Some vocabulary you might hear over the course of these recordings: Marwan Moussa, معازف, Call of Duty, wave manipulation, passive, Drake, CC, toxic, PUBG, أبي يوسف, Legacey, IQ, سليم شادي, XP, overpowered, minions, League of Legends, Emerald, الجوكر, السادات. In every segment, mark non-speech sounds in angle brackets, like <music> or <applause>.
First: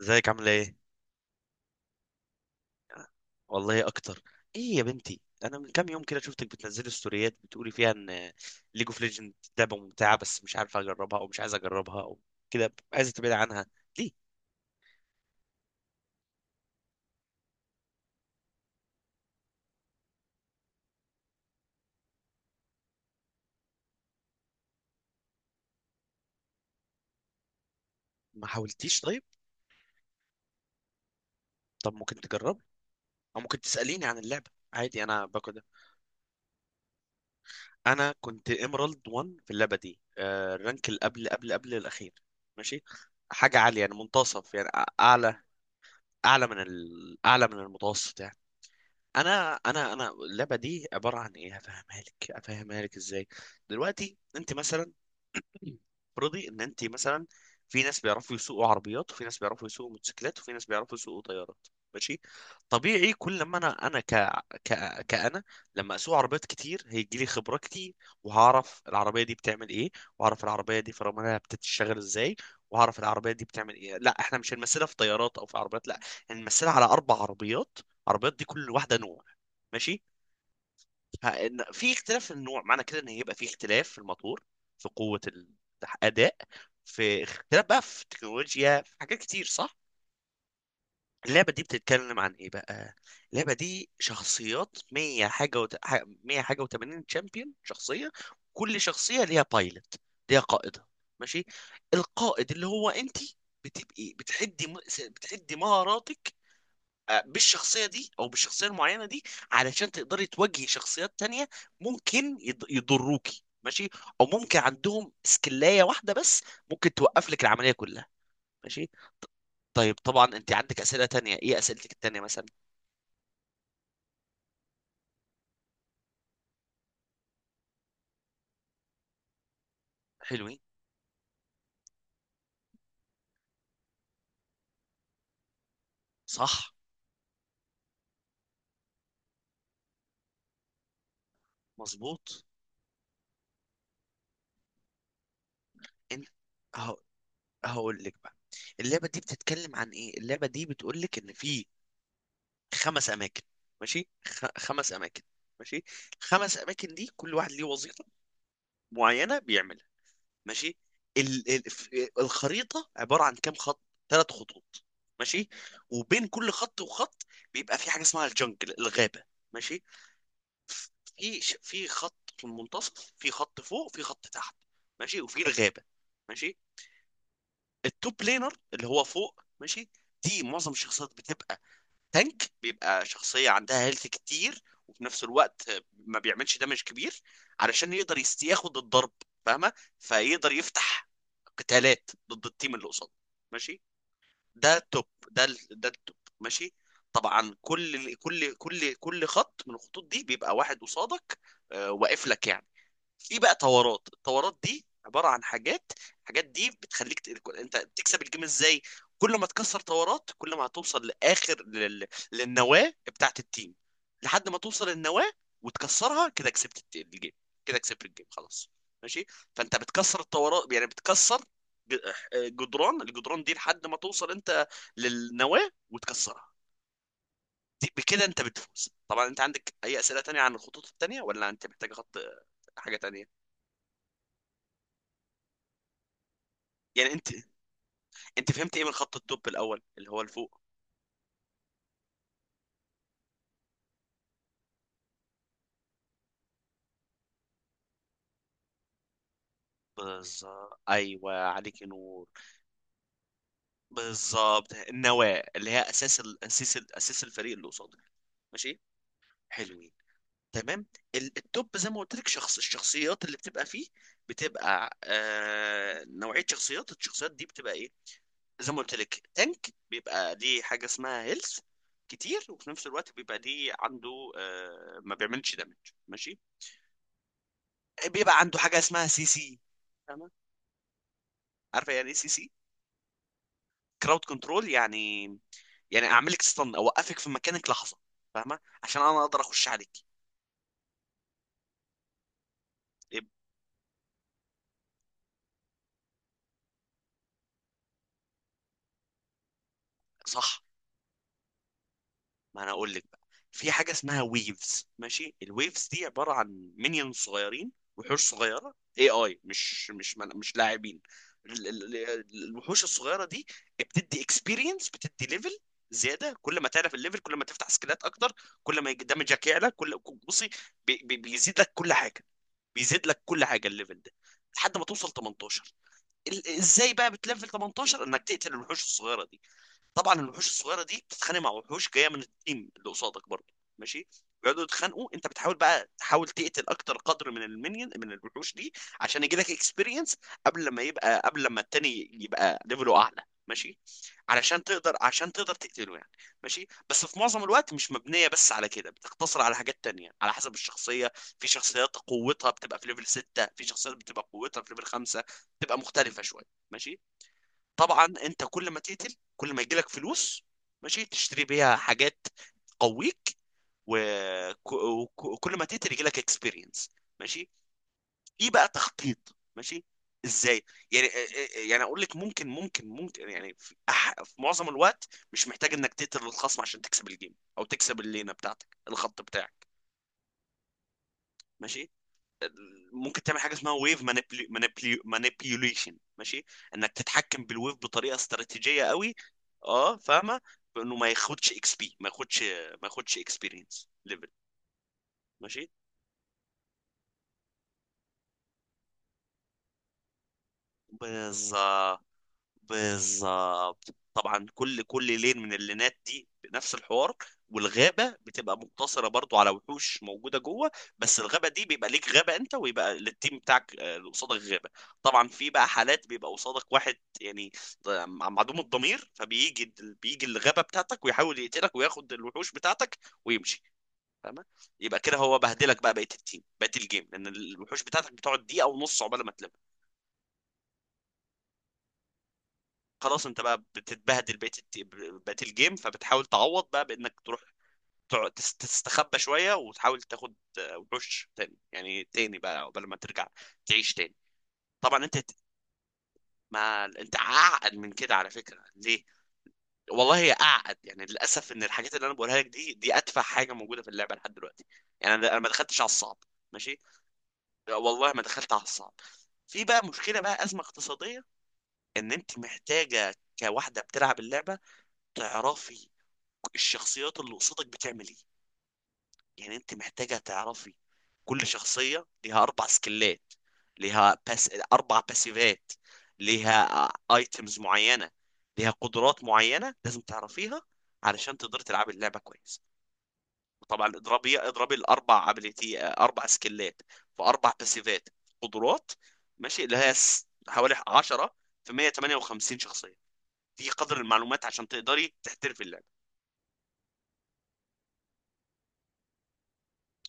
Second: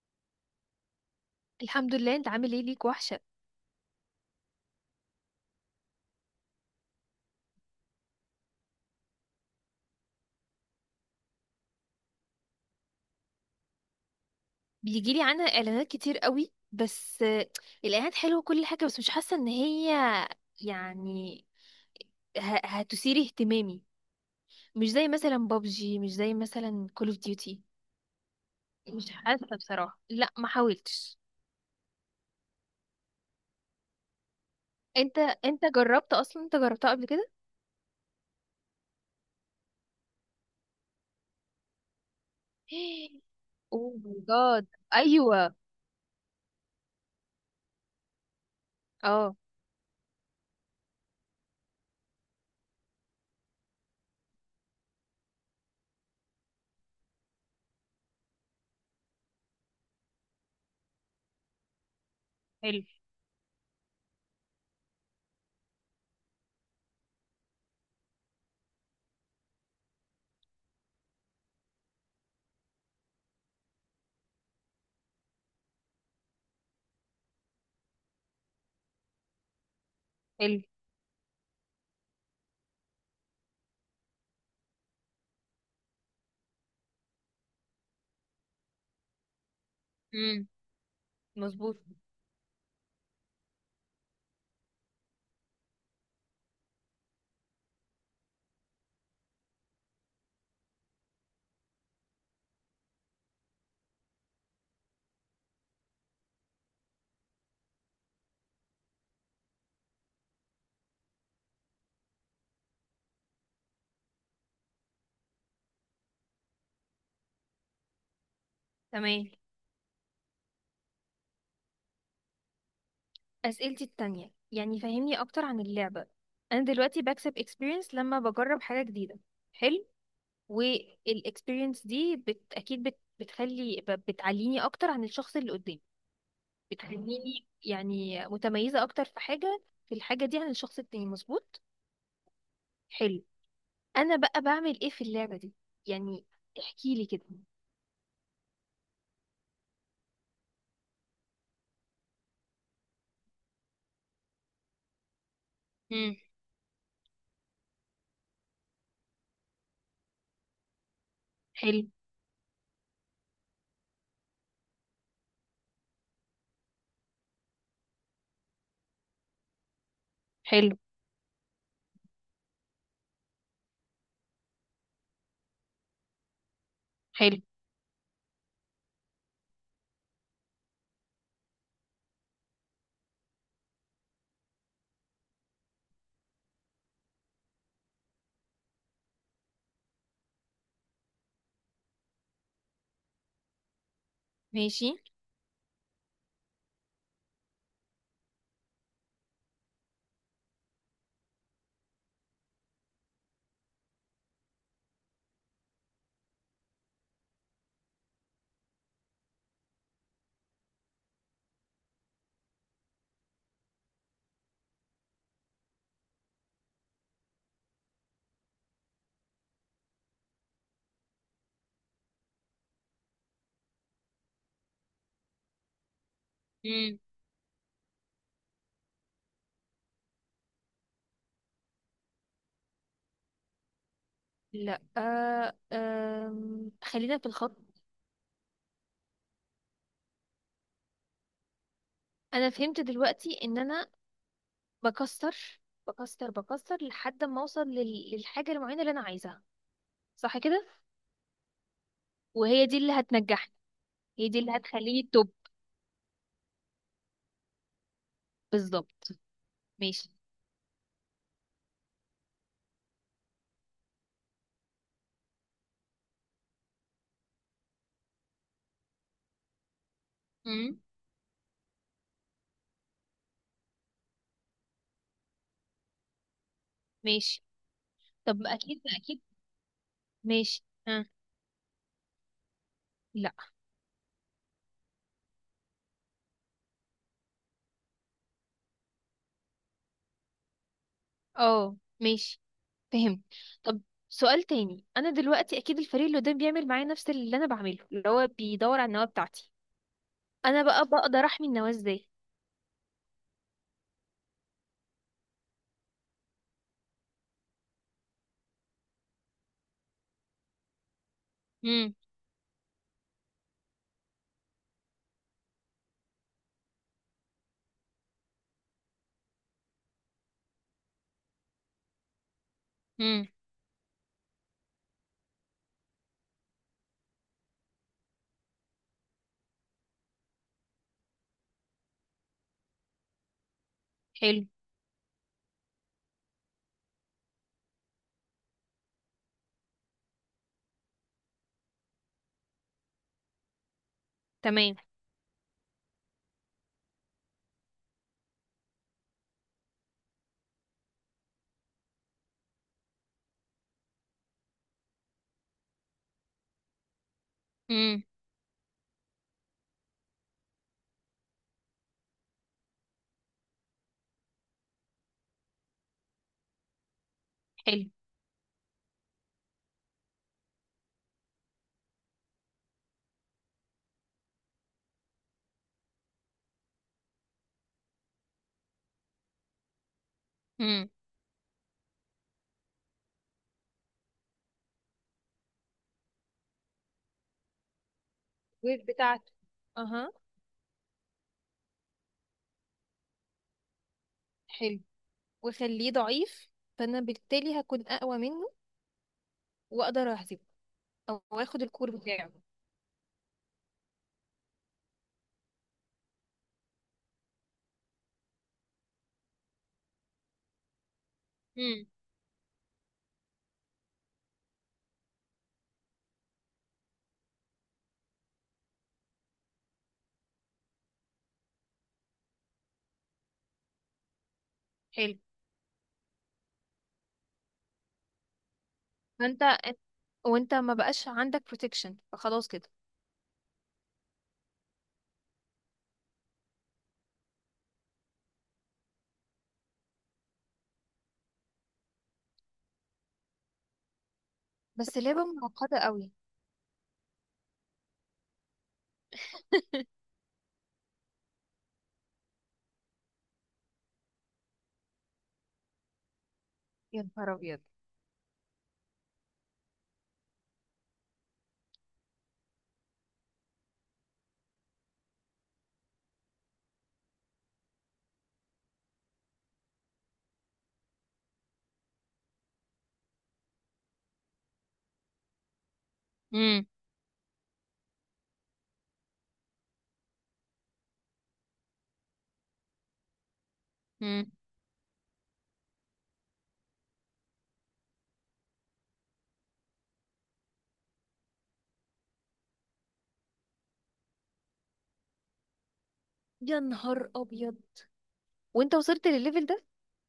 ازيك، عامله ايه؟ الحمد لله. انت عامل ايه؟ ليك وحشه. والله اكتر. ايه يا بنتي، انا من كام يوم كده شفتك بتنزلي ستوريات بتقولي فيها ان ليج اوف ليجند لعبه ممتعه، بس مش عارفه اجربها او مش عايزه اجربها او كده عايزه تبعد عنها، ليه؟ بيجي لي عنها اعلانات كتير قوي، بس الاعلانات حلوه كل حاجه، بس مش حاسه ان هي يعني هتثير اهتمامي. مش زي مثلا بابجي، مش زي مثلا كول اوف ديوتي. ما حاولتيش مش طيب؟ حاسه بصراحه، لا، ما حاولتش. طب ممكن تجرب، او ممكن تساليني عن اللعبه عادي، انت انا باخد. انت جربت اصلا؟ انت جربتها قبل كده؟ انا كنت ايمرالد 1 في اللعبه دي، الرانك اللي قبل قبل قبل الاخير. ماشي. <gasps> حاجه عاليه، اوه يعني ماي منتصف، جاد! يعني اعلى، ايوه. اعلى من المتوسط يعني. اه. انا اللعبه دي عباره عن ايه، هفهمها لك، هفهمها لك ازاي. دلوقتي انت مثلا، افرضي ان انت مثلا، في ناس بيعرفوا يسوقوا عربيات، وفي ناس بيعرفوا يسوقوا موتوسيكلات، وفي ناس بيعرفوا يسوقوا طيارات. ماشي. حلو، طبيعي، كل ما كأنا لما اسوق عربيات كتير هيجي لي خبرة كتير، وهعرف العربية دي بتعمل ايه، وهعرف العربية دي فراملها بتشتغل ازاي، وهعرف العربية دي بتعمل ايه. لا، احنا مش هنمثلها في طيارات او في عربيات، لا، هنمثلها على اربع عربيات. عربيات دي كل واحدة نوع. ماشي. حلو. في اختلاف في النوع، معنى كده ان هيبقى في اختلاف في الموتور، في قوة، الأداء، في اختلاف بقى في التكنولوجيا، في حاجات كتير، صح؟ امم. اللعبة دي مظبوط. بتتكلم عن ايه بقى؟ اللعبة دي شخصيات 100 حاجة 100 حاجة و80 تشامبيون شخصية. كل شخصية ليها بايلوت، ليها قائدة. ماشي؟ القائد اللي هو انت، بتبقي بتحدي مهاراتك، بالشخصية دي أو بالشخصية المعينة دي علشان تقدري تواجهي شخصيات تانية. ممكن يضروكي، ماشي، أو ممكن عندهم سكلاية واحدة بس ممكن توقف لك العملية كلها. ماشي. ط- تمام. طيب، طبعا أنت عندك أسئلة تانية، إيه أسئلتك التانية مثلا؟ أسئلتي التانية، يعني فهمني أكتر عن اللعبة. أنا دلوقتي بكسب experience لما بجرب حاجة جديدة. حلو. حلوين. والاكسبيرينس دي أكيد بتعليني أكتر عن الشخص اللي قدامي. صح. بتخليني يعني متميزة أكتر في الحاجة دي عن الشخص التاني. مظبوط. مظبوط. حلو. أنا بقى بعمل إيه في اللعبة دي؟ يعني أنت، أهو، احكيلي كده. هقول لك بقى. اللعبة دي بتتكلم عن إيه، اللعبة دي بتقول لك إن في خمس أماكن. ماشي. خمس أماكن. ماشي. امم. خمس أماكن دي كل واحد ليه وظيفة معينة بيعملها. ماشي. ال... ال... حلو، ف- الخريطة عبارة عن كام خط. ثلاث خطوط. ماشي. وبين كل خط وخط بيبقى في حاجة اسمها الجنجل، الغابة. ماشي. حلو، في خط في المنتصف، في خط فوق، في خط تحت، ماشي، وفي الغابة. ماشي. حلو. التوب لينر اللي هو فوق، ماشي، دي معظم الشخصيات بتبقى تانك، بيبقى شخصية عندها هيلث كتير، وفي نفس الوقت ما بيعملش دمج كبير علشان يقدر ياخد الضرب، فاهمة؟ فيقدر يفتح قتالات ضد التيم اللي قصاده. ماشي. ده ماشي. التوب، ده التوب. ماشي. طبعا كل خط من الخطوط دي بيبقى واحد قصادك، واقف لك يعني. في بقى طورات، الطورات دي عباره عن حاجات، الحاجات دي بتخليك انت بتكسب الجيم ازاي. كل ما تكسر طورات كل ما هتوصل لاخر للنواه بتاعت التيم، لحد ما توصل النواه وتكسرها، كده كسبت الجيم، كده كسبت الجيم، خلاص. ماشي. فانت بتكسر الطورات، يعني بتكسر ج- جدران، الجدران دي لحد ما توصل انت للنواه وتكسرها. امم. بكده انت بتفوز. طبعا انت عندك اي اسئله تانية عن الخطوط التانية، ولا انت محتاج خط، حاجه تانية لا، يعني؟ خلينا في انت الخط. انت فهمت ايه من خط الدب الاول اللي هو لفوق؟ انا فهمت دلوقتي ان انا بكسر بكسر لحد ما اوصل للحاجه المعينه اللي انا عايزاها. صح كده؟ بالظبط، ايوه، عليك نور. وهي دي اللي هتنجحني. هي دي اللي بالظبط، هتخليني توب. النواه اللي هي اساس الفريق اللي قصادك. ماشي. بالظبط. حلوين. ماشي. تمام. الدب زي ما قلت لك، شخص الشخصيات اللي بتبقى فيه، بتبقى نوعيه شخصيات، الشخصيات دي بتبقى ايه؟ زي ما قلت لك، تانك بيبقى ليه امم. حاجه اسمها هيلث كتير، وفي نفس الوقت بيبقى ليه عنده ما بيعملش دامج. ماشي. ماشي. بيبقى طب، عنده حاجه اكيد، اسمها اكيد. سي سي. فاهمه؟ ماشي. ها؟ عارفه يعني ايه سي سي؟ لا. كراود كنترول يعني، يعني اعمل لك ستان، اوقفك في مكانك لحظه، فاهمه؟ عشان انا اقدر اخش عليك. اه. ماشي. فهمت. يبقى طب، سؤال تاني. انا دلوقتي اكيد الفريق اللي قدام بيعمل معايا نفس اللي انا بعمله، اللي هو بيدور على النواه بتاعتي. صح. انا بقى بقدر احمي النواه ازاي؟ ما انا اقول لك بقى. في حاجه اسمها ويفز. ماشي. الويفز دي عباره عن مinions صغيرين، وحوش صغيره، اي مش لاعبين. امم. الوحوش الصغيره دي بتدي اكسبيرينس، بتدي ليفل زياده. كل ما تعرف الليفل كل ما تفتح سكيلات اكتر، كل ما دمجك يعلى، كل، بصي، بي بيزيد لك كل حاجه. بيزيد لك امم. كل حاجه الليفل ده لحد ما توصل 18. ازاي بقى بتليفل 18 انك تقتل الوحوش الصغيره دي؟ طبعا الوحوش الصغيره دي بتتخانق مع وحوش جايه من التيم اللي قصادك برضه. ماشي. حلو. بيقعدوا يتخانقوا، انت بتحاول بقى تحاول تقتل اكتر قدر من المنيون من الوحوش دي عشان يجي لك اكسبيرينس، قبل لما يبقى، قبل لما التاني يبقى ليفله اعلى. ماشي. علشان تمام. تقدر، عشان تقدر تقتله يعني. ماشي. بس في معظم الوقت مش مبنيه بس على كده، بتقتصر على حاجات تانية على حسب الشخصيه. في شخصيات قوتها بتبقى في ليفل 6، في شخصيات بتبقى قوتها في ليفل 5، بتبقى مختلفه شويه. ماشي. امم. طبعا انت كل ما تقتل كل ما يجيلك فلوس، ماشي، تشتري بيها حاجات تقويك، وكل ما تقتل يجيلك اكسبيرينس. ماشي. في بقى تخطيط. ماشي. ازاي يعني؟ يعني اقول لك، ممكن يعني، في معظم الوقت مش محتاج انك تقتل الخصم عشان تكسب الجيم او تكسب اللينه بتاعتك، الخط بتاعك. حلو. ماشي. ممكن تعمل حاجه اسمها ويف مانيبيوليشن. ماشي. انك تتحكم بالويف بطريقه الويف استراتيجيه قوي. بتاعته. اه، اها. فاهمه. بانه ما ياخدش اكس بي، ما ياخدش اكسبيرينس، ليفل. حلو. ماشي. وخليه ضعيف، فانا بالتالي هكون اقوى منه واقدر اهزمه، او اخد الكور بالظبط. بتاعه. بالظبط. طبعا كل لين من اللينات دي بنفس الحوار. والغابه بتبقى مقتصره برضو على وحوش موجوده جوه، بس الغابه دي امم. بيبقى ليك غابه انت، ويبقى للتيم بتاعك اللي قصادك غابه. طبعا في بقى حالات بيبقى قصادك واحد، يعني معدوم الضمير، فبيجي بيجي الغابه بتاعتك ويحاول يقتلك وياخد الوحوش بتاعتك ويمشي، فاهمه؟ يبقى كده حلو. هو بهدلك بقى بقيه التيم، بقيه الجيم، لان الوحوش بتاعتك بتقعد دقيقه ونص عقبال ما فانت تلم، وانت ما بقاش عندك بروتكشن، فخلاص كده. خلاص. انت بقى بتتبهدل، بقيت الجيم، فبتحاول تعوض بقى بانك تروح تستخبى شويه، وتحاول تاخد وحوش تاني، يعني تاني بقى قبل ما ترجع تعيش تاني. بس طبعا لعبة معقدة قوي! ما انت اعقد من كده على فكره، ليه؟ والله هي اعقد يعني، للاسف، ان الحاجات اللي انا بقولها لك دي ادفع حاجه موجوده في اللعبه لحد دلوقتي. يعني انا ما دخلتش على الصعب. ماشي. يا نهار ابيض. والله ما دخلت على الصعب. في بقى مشكله، بقى ازمه اقتصاديه، ان انت محتاجه كواحده بتلعب اللعبه تعرفي الشخصيات اللي قصادك بتعمل ايه، يعني انت محتاجة تعرفي. كل شخصية ليها اربع سكلات، ليها بس اربع باسيفات، امم. ليها ايتمز معينة، ليها قدرات معينة لازم تعرفيها علشان تقدري تلعبي اللعبة كويس. وطبعا امم. اضربي الاربع ابيليتي، اربع سكلات في اربع باسيفات، قدرات. ماشي. اللي هي حوالي 10 في 158 شخصية، دي قدر المعلومات عشان تقدري تحترفي اللعبة. يا نهار ابيض! وانت وصلت للليفل ده؟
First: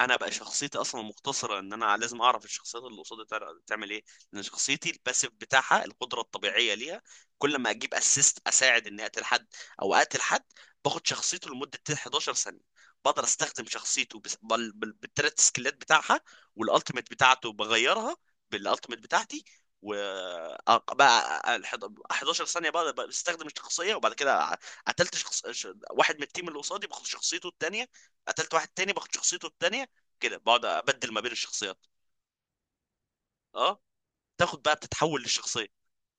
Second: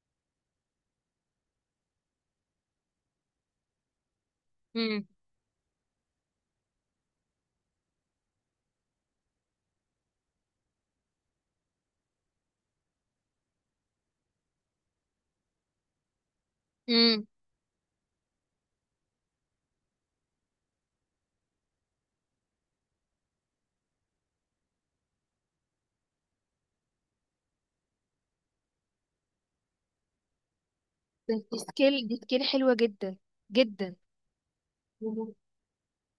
انا بقى شخصيتي اصلا مقتصره ان انا لازم اعرف الشخصيات اللي قصادي تعمل ايه، لان شخصيتي امم. الباسيف بتاعها القدره الطبيعيه ليها. كل ما اجيب اسيست، اساعد اني اقتل حد، او اقتل حد، باخد شخصيته لمده 11 ثانيه. بقدر استخدم شخصيته بالتلات سكيلات بتاعها، والالتيميت امم. بتاعته بغيرها بالالتيميت بتاعتي، و بقى ال 11 ثانيه بقى بستخدم الشخصيه، وبعد كده قتلت شخص، واحد من التيم اللي قصادي باخد شخصيته التانيه، قتلت واحد تاني باخد شخصيته التانية، كده بقعد ابدل ما بين بس الشخصيات. دي سكيل حلوة جدا، اه، جدا. تاخد بقى بتتحول وم- للشخصيه.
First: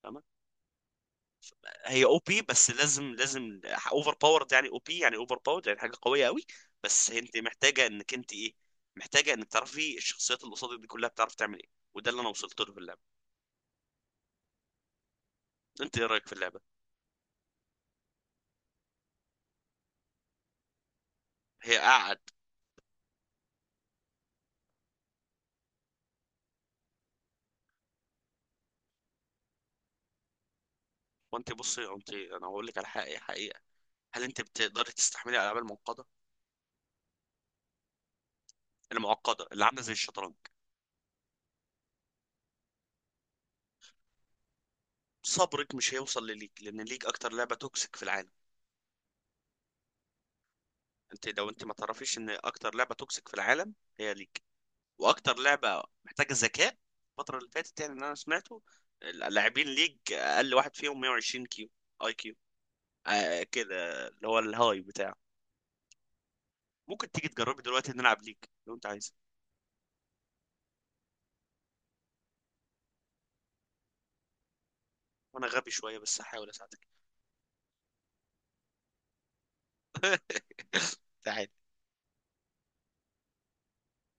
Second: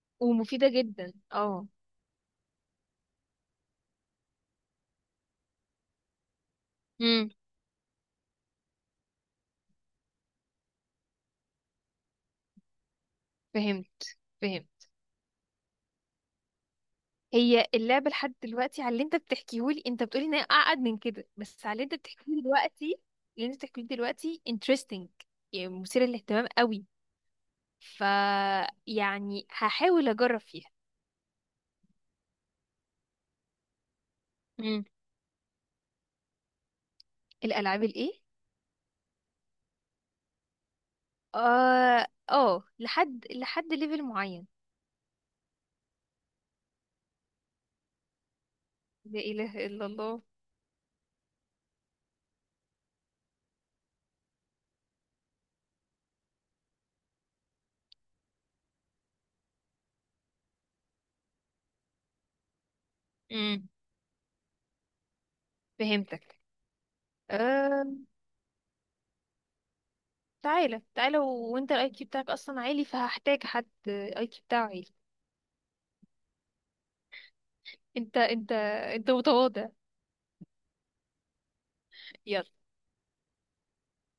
فاهمة؟ ومفيدة جدا. اه. هي او بي. بس لازم، لازم اوفر باورد يعني، او بي يعني اوفر باورد يعني حاجه قويه قوي. بس امم. انت محتاجه انك انت ايه، محتاجه انك تعرفي الشخصيات اللي قصادك دي كلها بتعرف تعمل ايه، وده اللي انا وصلت له في اللعبه. فهمت. فهمت. انت ايه رايك في اللعبه؟ هي اللعبة لحد دلوقتي، على اللي انت بتحكيهولي، انت بتقولي ان هي اعقد من كده، بس على هي اللي انت قعد. بتحكيهولي دلوقتي، اللي انت بتحكيهولي دلوقتي interesting. يعني مثير للاهتمام قوي. ف يعني هحاول اجرب فيها. وانت بصي، انا هقول لك على حقيقه، حقيقه. هل انت مم. بتقدري تستحملي الالعاب المعقده؟ الالعاب الايه؟ المعقده اللي عامله زي الشطرنج. اه، اه، لحد ليفل معين. صبرك مش هيوصل لليك، لان ليك اكتر لعبه توكسيك في العالم. لا اله الا الله. لو انت ما تعرفيش ان اكتر لعبه توكسيك في العالم هي ليج، واكتر لعبه محتاجه ذكاء. الفتره اللي فاتت يعني، اللي انا سمعته، اللاعبين ليج اقل واحد فيهم 120 كيو، اي كيو، مم. كده اللي هو الهاي بتاعه. فهمتك. ممكن تيجي تجربي آه. دلوقتي نلعب ليج، لو انت عايز. تعالى، تعالى. وانت الاي كيو بتاعك اصلا عالي، فهحتاج حد اي كيو بتاعه عالي. وانا غبي شويه بس هحاول اساعدك. انت. انت متواضع. تعالي. يلا.